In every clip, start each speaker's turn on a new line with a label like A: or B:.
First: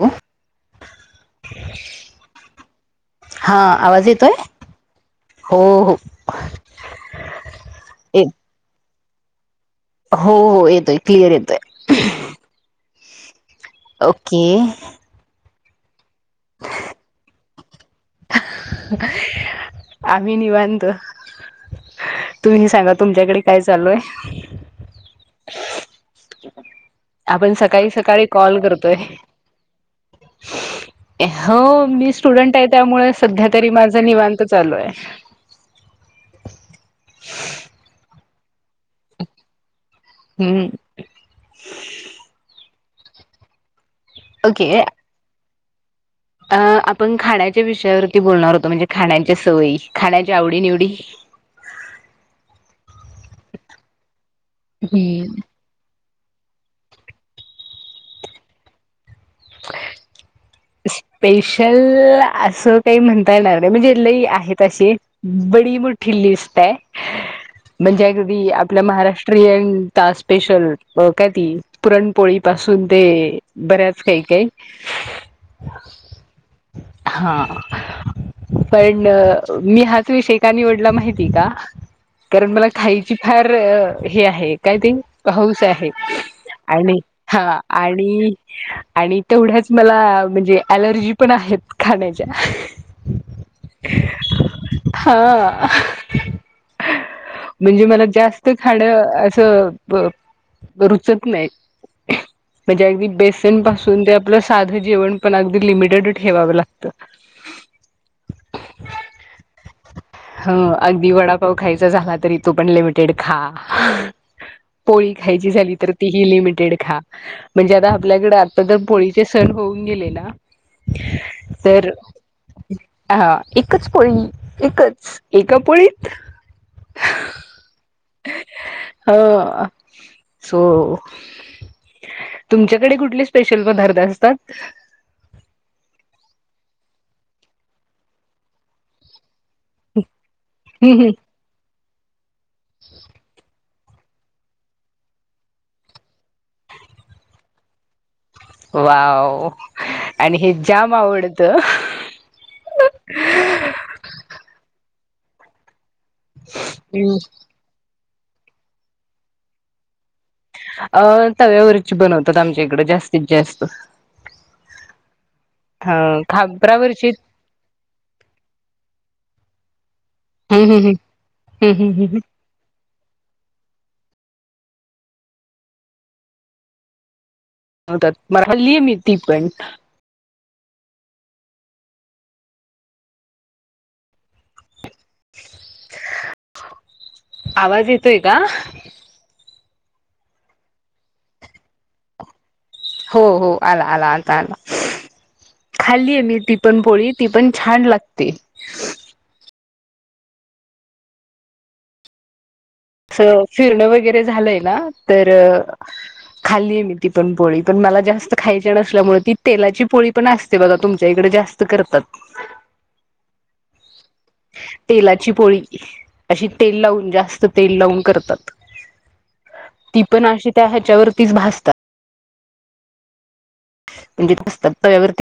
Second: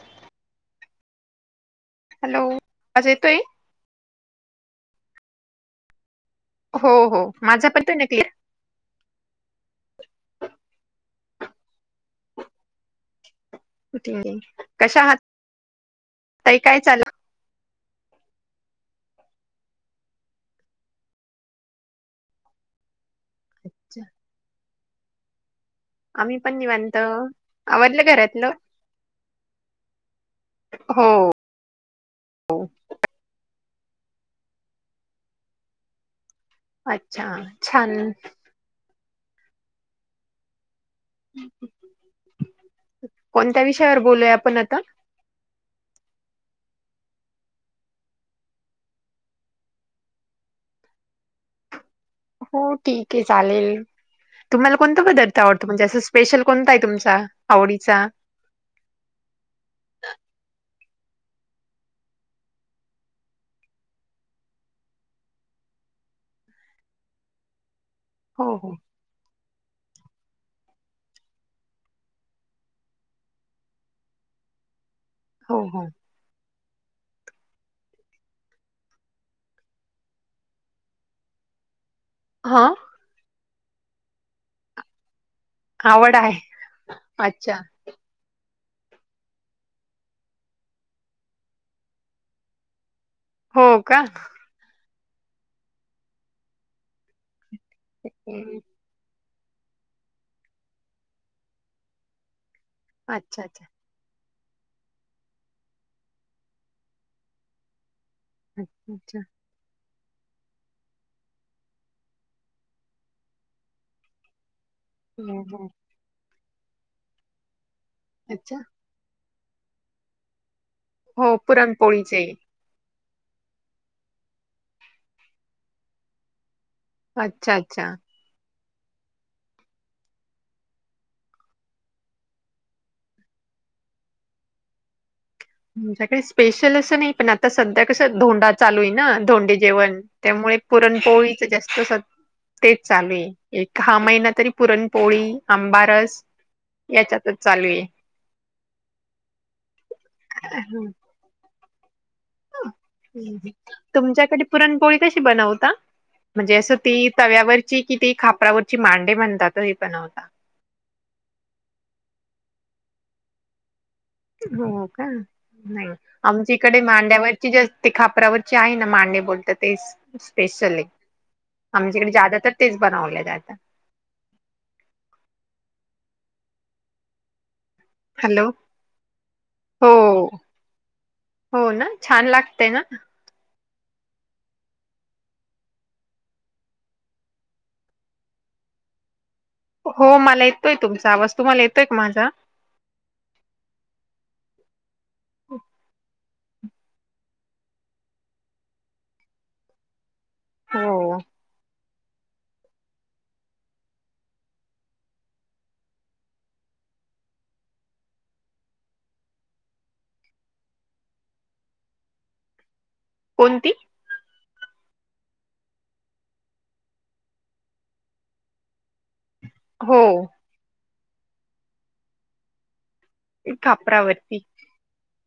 A: कोण?
B: हॅलो आवाज येतोय
A: हा, आवाज येतोय? हो हो.
B: हो हो, माझा पर पडतोय ना
A: ये
B: क्लिअर.
A: हो हो, येतोय क्लिअर येतोय. ओके
B: कशा आहात. ताई काय चालय?
A: आम्ही निवांत, तुम्ही सांगा तुमच्याकडे काय चालूय?
B: आम्ही पण निवां.
A: आपण सकाळी सकाळी कॉल करतोय.
B: हो
A: हो मी स्टुडंट
B: हो.
A: आहे त्यामुळे सध्या. तरी माझा निवांत चालु आहे
B: अच्छा छान
A: हम्म.
B: कोणत्या विषयावर बोलुया आपण
A: ओके
B: आता.
A: अ आपण खाण्याच्या विषयावरती बोलणार होतो, म्हणजे खाण्याच्या सवयी, खाण्याच्या आवडी-निवडी. ह [inaudible]
B: हो ठीक आहे चालेल, तुम्हाला कोणता पदार्थ
A: हम्म
B: आवडतो, म्हणजे असं स्पेशल कोणता आहे तुमचा, आवडीचा
A: स्पेशल असं काही म्हणता येणार, नाही म्हणजे लई आहेत, असे ब मोठी लिस्ट आहे, म्हणजे अगदी
B: हो हो
A: आपल्या महाराष्ट्र प्रियंका स्पेशल, काय ती पुरणपोळी पासुन ते बऱ्याच काय-काय.
B: हो, हो.
A: हा. पण मी हाच विषय का निवडला माहिती का कारण
B: हा
A: मला खायची फार हे आहे काय ते हाऊस आहे, आणि
B: अच्छा
A: हा आणि आणि तेवढ्याच मला म्हणजे, अलर्जी पण आहेत खाण्याच्या
B: हो. का.
A: हा म्हणजे मला जास्त
B: हम्म.
A: खाण अस रुचत नाही म्हणजे अगदी
B: अच्छा
A: बेसन
B: अच्छा
A: पासुन हे आपल साधं जेवण पण अगदी लिमिटेड ठेवाव लागतं.
B: अच्छा!
A: [unintelligible] ह अगदी वडापाव खायचा झाला तरी, तो पण लिमिटेड खा. पोळी
B: हम्म,
A: खायची
B: हम्म.
A: झाली तर, तिही लिमिटेड खा म्हणजे आता आपल्याकडे
B: अच्छा,
A: आता तर पोळी ते सण होऊन गेले ना.
B: हो
A: तर
B: पुरणपोळीचे.
A: हा एकच पोळी एकच एका पोळीत
B: अच्छा अच्छा
A: हा, सो तुमच्याकडे कुठले स्पेशल पदार्थ असतात?
B: आमच्याकडे स्पेशल असं नाही, पण आता सध्या कसं धोंडा चालु आहे ना धोंडे जेवण त्यामुळे पुरणपोळीच जास्त तेच चालु आहे एक. हा महिना तरी पुरणपोळी आंबारस याच्यातच चालु आहे.
A: वाव आणि हे जाम आवडतं.
B: तुमच्याकडे पुरणपोळी कशी बनवता? म्हणजे असं ती तव्यावरची कि ती खापरावरची मांडे म्हणतात हे बनवता
A: अं तव्यावरची बनवतात आमच्या इकडें जास्तीत जास्त
B: हो का नाही
A: ह
B: आमच्या इकडे
A: खापरावरची
B: मांड्यावरची जे ते खापरावरची आहे ना मांडे बोलत ते स्पेश
A: हम्म हम्म हम्म हम्म हम्म
B: आमच्याकडे
A: हम्म
B: जादा तर तेच बनावले जा
A: हो म
B: हॅलो
A: खाल्ली आहे मी ती पण
B: हो हो ना छान लागतेय ना
A: आवाज येतोय का
B: हो मला येतोय तुमचा आवाज तुम्हाला येतोय का माझा
A: हो हो आला आला आता आला खाल्लीय मी ती पण पोळी ती पण छान लागते.
B: हो.
A: असं फिरणं वगैरे झालंय ना तर खाल्ली आहे मी ती पण पोळी पण मला जास्त खायची नसल्यामुळे ती तेलाची पोळी पण असते बघा तुमच्या इकडे जास्त करतात.
B: कोणती?
A: तेलाची पोळी अशी तेल लावून जास्त तेल लावून करतात.
B: हो
A: ती पण अशी त्या ह्याच्यावरतीच भाजतात.
B: खापरावरती
A: [unintelligible]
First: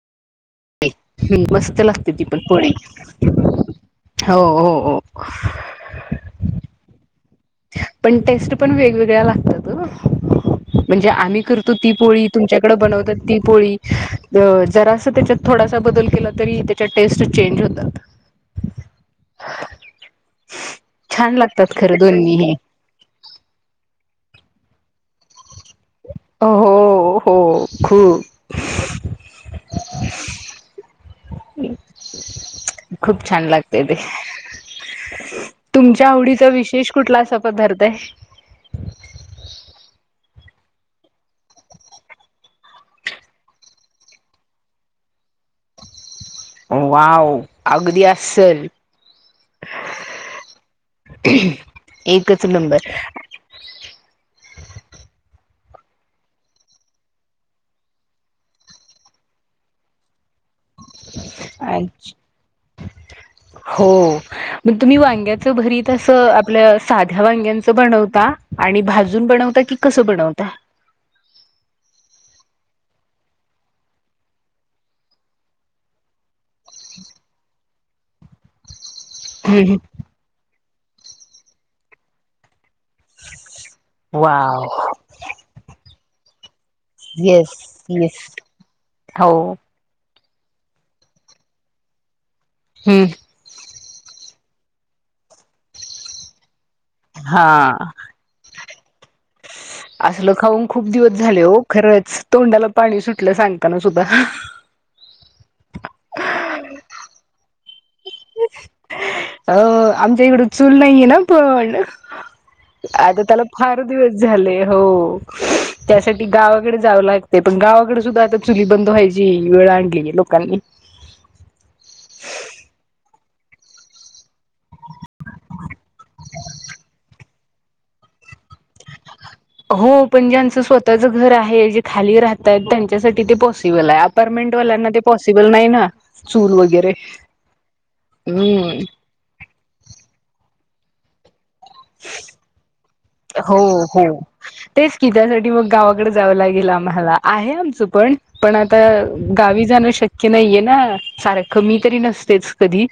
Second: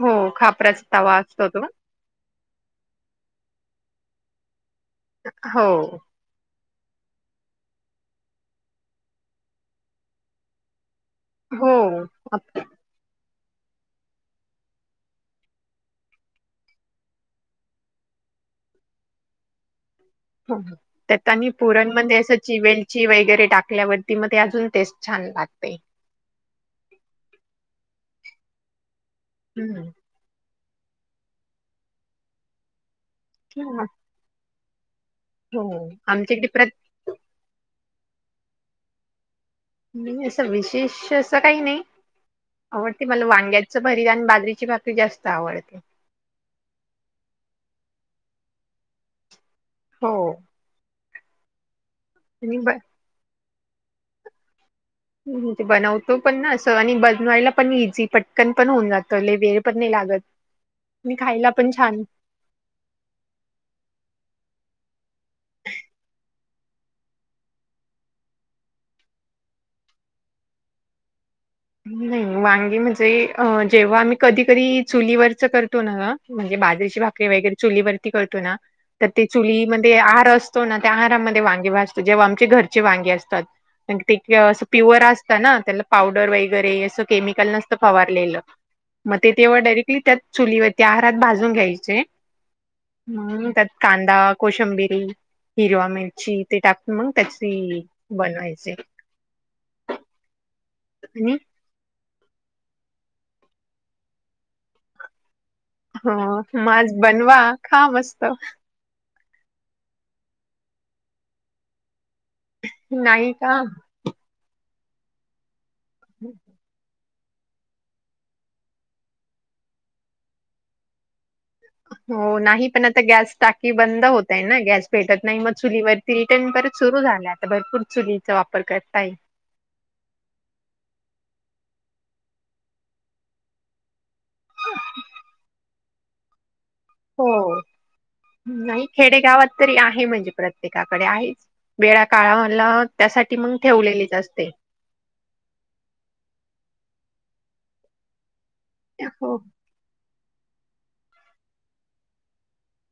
B: हो खापराच.
A: हम् मस्त लागते ती पण पोळी. हो हो. हो
B: हो.
A: पण टेस्ट पण वेगवेगळ्या लागतात. म्हणजे आम्ही
B: हो
A: करतो ती पोळी
B: आप-
A: तुमच्याकडे बनवतात ती पोळी जरा अस त्याच्यात थोडासा बदल केला तरी त्याच्या टेस्ट चेंज होतात. [unintelligible] छान
B: नी
A: लागतात खरं
B: पुरणमध्ये अस
A: दोन्हीही
B: चिवेलची वगैरे टाकल्यावर ती मध्ये अजून टेस्ट छान लागते.
A: हो हो खूप
B: हम्म.
A: खूप छान लागतेय ते.
B: हो
A: तुमच्या
B: आमच्या इकडे
A: आवडीचा
B: प्र
A: विशेष कुठला असा पदार्थ आहे.
B: नाही असं विशेष असं काही नाही. आवडते मला वांग्याच भरीत आणि बाजरीची भाकरी जास्त आवडते.
A: वाव अगदी अस्सल.
B: हो.
A: एकच
B: आणि ब
A: नंबर.
B: ह ते बनवतो पण ना असं आणि बनवायला पण इझी पटकन पण होऊन जातं वेळ पण नाही लागत. आणि खायला पण छान.
A: अच्छा हो. मग तुम्ही वांग्याच भरीत अस आपल्या साध्या वांग्यांच बनवता आणि भाजून बनवता की कस बनवता?
B: नाही वांगी म्हणजे अ जेव्हा आम्ही कधी की चुलीवरच करतो ना म्हणजे बाजरीची भाकरी वगैरे चुलीवरती करतो ना? तर ते चुलीमध्ये आर असतो ना त्या आरामध्ये वांगे वाजतो जेव्हा आमचे घर ची वांगी असतात ते की
A: वाव
B: पिवर असत ना त्यांना पावडर वगैरे अस केमिकल
A: येस
B: नसत
A: येस
B: फवारलेल मते
A: हो
B: डायरेक्टली त्यात चुलीवरती आहारात भाजून घ्यायचे
A: हम्म.
B: ह त्यात कांदा कोशंबिरी हिरवा मिरची ते टाकून मग
A: हा
B: त्याची बनवायचे.
A: असलं खाऊन खूप दिवस
B: आणि
A: झाले हो खरंच. तोंडाला पाणी सुटलं सांगताना सुद्धा.
B: हो म आज बनवा खा मस्त.
A: अ आमच्या इकडं चूल नाहीये ना पण! आता
B: नाही
A: त्याला
B: का
A: फार दिवस झाले हो. त्यासाठी गावाकडे जाऊ लाग ते पण गावाकडे सुद्धा आता चुली बंद व्हायची वेळ आणली लोकांनी.
B: हो नाही पण आता गॅस टाकी बंद होतय ना गॅस भेटत नाही मग चुलीवरती रिटर्न सुरू झालं आता भरपूर चुलीचा वापर करता य.
A: हो पण जे आचं स्वतःच घर आहे जे खाली राहत त्यांच्यासाठी ते पॉसिबल आहे अपमें आपरमेंट वाल्यांना ते पॉसिबल नाही ना चूल वगैरे.
B: हो
A: हम्म
B: नाही खेडेगावात तरी आहे म्हणजे प्रत्येकाकडे आहेच वेळ काळामला
A: हो हो तेच की त्यासाठी मग गावाकडे जावं लागेल आम्हाला. आहे आमचं पण पण आता
B: हो
A: गावी जाणं शक्य की नाहीये ना सार कमी तरी नसतेच कधी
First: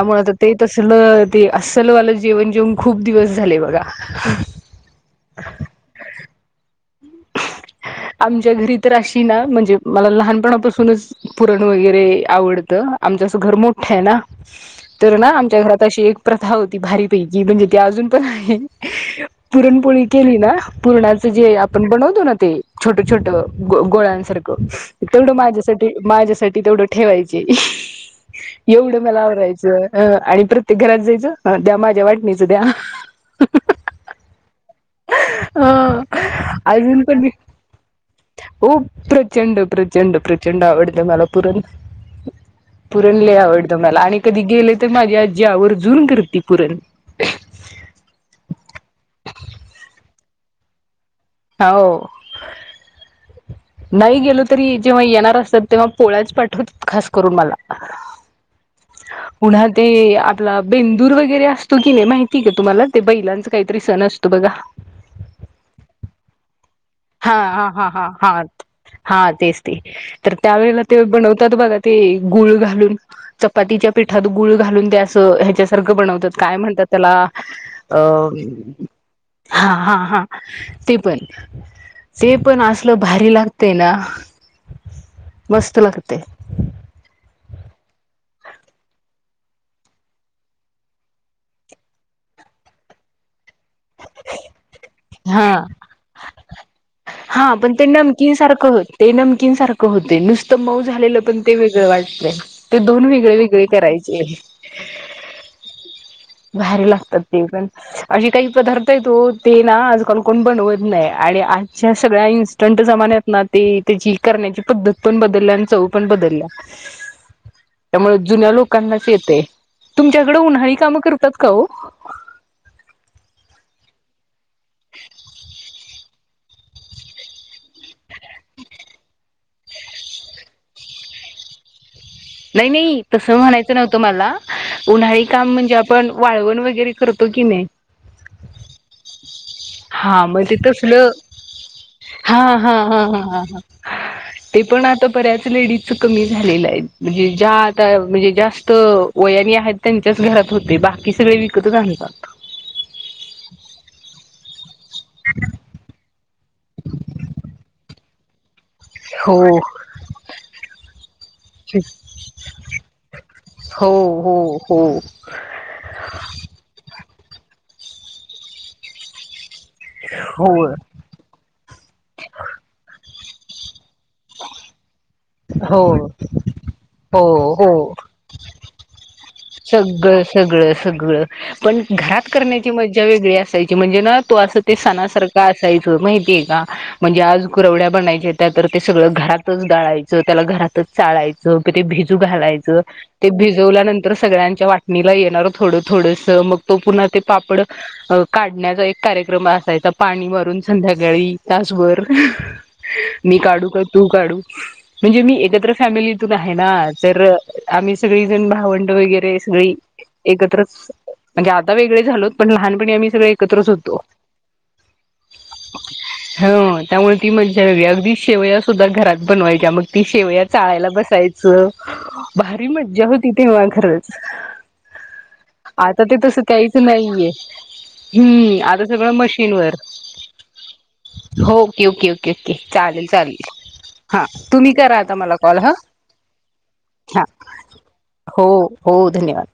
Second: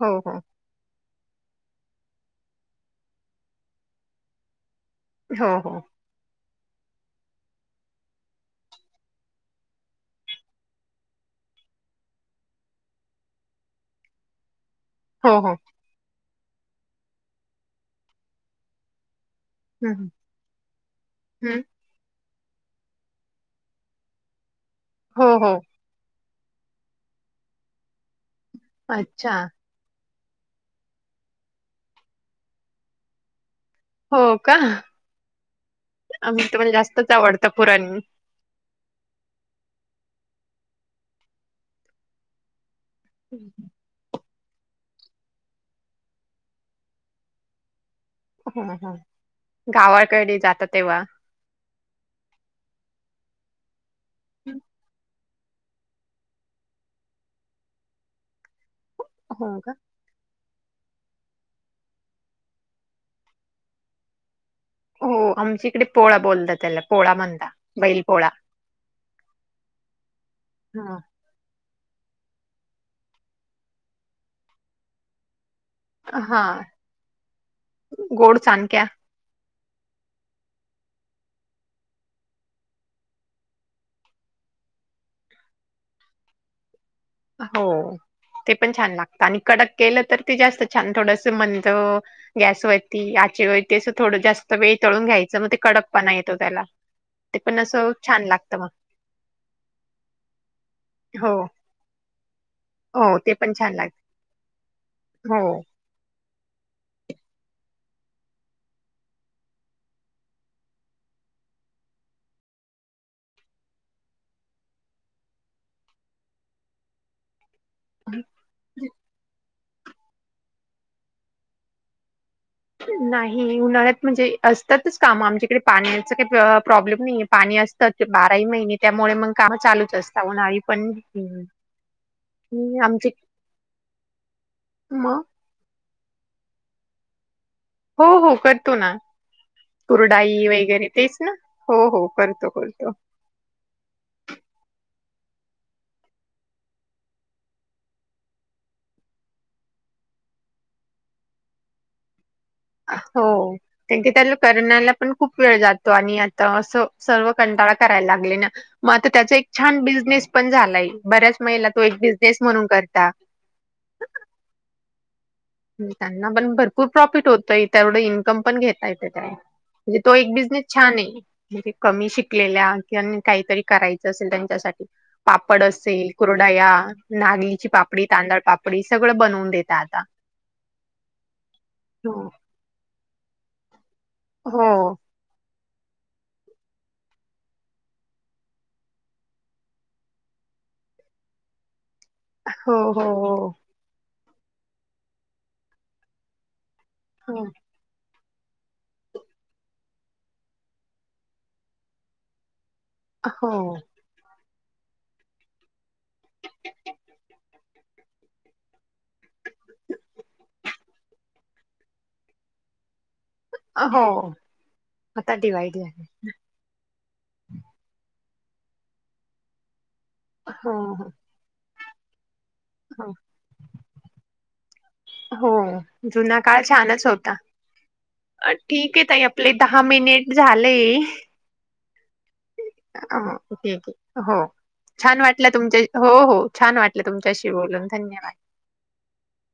B: हो
A: आता
B: हो
A: ते तसलं ते असलवालं जेवण जेवन खूप दिवस झाले बघा
B: होा हो
A: [inaudible] आमच्या घरी तर अशी ना म्हणजे मला लहानपणापासूनच पुरण वगैरे आवडतं आमच्या अस घर मोठं आहे ना तर ना
B: हो
A: आमच्या घरात अशी एक प्रथा होती भारीपैकी म्हणजे ती अजून पण आहे पुरणपोळी केली ना पुरणाच जे
B: हो
A: आपण ते छोट छोट गोळ्यांसारख तेवढ
B: हो हो
A: माझ्या माझ साठी तेवढं ठेवायचे एवढं मला
B: अच्छा
A: आवरायचं अ आणि प्रत्येक घरात जायचं द्या माझ्या वाटणीचं द्या
B: हो का
A: ह
B: आही तुम्हाला
A: अजून
B: जास्तच
A: पण
B: आवडतं पुरण
A: हो प्रचंड प्रचंड प्रचंड आवड तर मलपूर पुरणले आवडतं मला आणि कधी गेले तर माझ्या आजी आवर जून करती पुरण
B: हम ह गावाकडे जात तेव्हा
A: हो नाही गेलो तरी जेव्हा येणार असतात तेव्हा पोळ्याच पाठवत खास करून मला
B: हो
A: उन्हा
B: का?
A: ते बेंदूर वगैरे असतो की नाही माहिती का तुम्हाला ते बैलांच काहीतरी सण असतो बघा
B: हो आमच्या इकडे पोळा बोलतात त्याला पोळा
A: हा
B: म्हणता.
A: हा हा
B: बैल
A: हा
B: पोळा.
A: हा हा तेच ते तर त्यावेळेला
B: हां,
A: ते बनवतात बघा ते गुळ घालून चपातीच्या पिठात गुळ घालून त्या असं ह्याच्या सर्ग बनवतात काय
B: हां.
A: म्हणतात त्याला अ
B: गोड चांदक्या.
A: हा हा हा ते पण ते पण असलं भारी लागतेय ना बसतलाते
B: हो ते पण छान लागत आणि कडक केलं तर ते जास्त छान थोडस मंद गॅस वती थोडं जास्त वेळ तळून घ्यायचं मग
A: हा
B: ते कडपणा येतो त्याला
A: हा पण ते
B: असं छान
A: नमकीन
B: लागतं मग.
A: सारखं होते ते नमकीन सारखं होते नुसतं मऊ झालेलं
B: हो,
A: पण ते वेगळं वाटत ते दोन
B: हो. ते
A: वेगळे
B: पण
A: वेगळे
B: छान लागतं.
A: करायचे भारी लागतात ते पण अे काही पदार्थ आहे तो ते ना आजकाल कोण बनवत नाही आणि आजच्या सगळ्या इन्स्टंट जमान्यात ना ते त्याची करण्याची पद्धत पण बदलल्या आणि चव पण बदल [inaudible]
B: हो.
A: त्यामुळे जुन्या लोकांनाच येते तुमच्याकडे उन्हाळी कामं करतात का हो
B: नाही उन्हाळ्यात म्हणजे असतातच काम आमच्याकडे पाण्याच काही प्रॉब्लेम नाहीये पाणी असतात. बाराही महिने त्यामुळे मग काम चालूच असतात उन्हाळी पण
A: नाही नाही
B: आमचे
A: तस म्हणायचं नव्हतं मला
B: मग
A: उन्हाळी काम म्हणजे आपण वाळवण वगैरे करतो. की नाही
B: हो हो करतो ना.
A: हा मग
B: कुरडाई
A: ते
B: वगैरे
A: तसलं
B: तेच ना हो हो
A: हा
B: करतो
A: हा
B: करतो
A: हा. ते पण आता बऱ्याच लेडीज कमी झालेलं आहे. म्हणजे ज्या आता म्हणजे जास्त वयानी आहेत त्यांच्याच घरात होते बाकी सगळे विकतच. सात.
B: हो कार क त्याला करनाला पण खूप वेळ जातो आणि तर असं सर्व कंटाळा करायला लागले ना. मग आता त्याचा
A: हो
B: एक छान बिझनेस पण झालाय बऱ्याच महिला तो एक बिझनेस म्हणून करता
A: हो हो हो
B: यवढ इन्कम पण घता येत म्हणजे तो एक बिझनेस
A: हो
B: छान आहे कमी शिकलेल्या किंवा काहीतरी करायचं असेल त्यांच्यासाठी पापड असेल
A: हो
B: कुरडाया
A: हो
B: नागलीची
A: हो
B: पापडी तांदळ पापडी बनवून दता आता
A: सगळं सगळं सगळ पण घरात
B: हो
A: करण्याची मज्जा वेगळी असायची म्हणजे न तू असं
B: हो
A: ते सणा सारखं. मा का म्हणजे आ ब स घरात डळायच. चाळायचं ते भिज
B: हो
A: घालायचं
B: हो
A: ते भिजवल्यानंतर सगळ्यांच्या वाटणीला येणार थोडं थोडस मग त पुन्हा ते पापड काढण्याचा एक कार्यक्रम असायचा पाणी मारून संध्याकाळी त्याासभर मी काढू
B: हो
A: का तू काढू. म्हणजे मी एकत्र फॅमिलीतून आहे ना तर आम्ही सगळीजण भावं र्र म्हणे आ वेग झालो प ल आ्. सगळ एकत्रच होतो
B: हो आता डिवाइड झाले
A: हा. त्यामुळे ती म्हणजेवी अगदी शेवया सुद्धा घरात बनवायच्या मग ती शेवया
B: हो
A: चाळायला बसायचं. भारी मज्जा
B: हो
A: होती तेव्हा घरच
B: हो जुना काळ छानच
A: नाहीये
B: होता. अ
A: हम्म आता
B: ठीक आहे
A: सगळं
B: तई आपले
A: मशीनवर
B: दहा मिनिट झालेय.
A: हो ओके ओके ओके ओके चालेल चालेल
B: ठी
A: हा
B: हो
A: तुम्ही करा आता
B: छान
A: मला
B: वाटलं
A: कॉल हा
B: तुमच्या
A: हा
B: हो.
A: हो
B: [unintelligible]
A: हो धन्यवाद.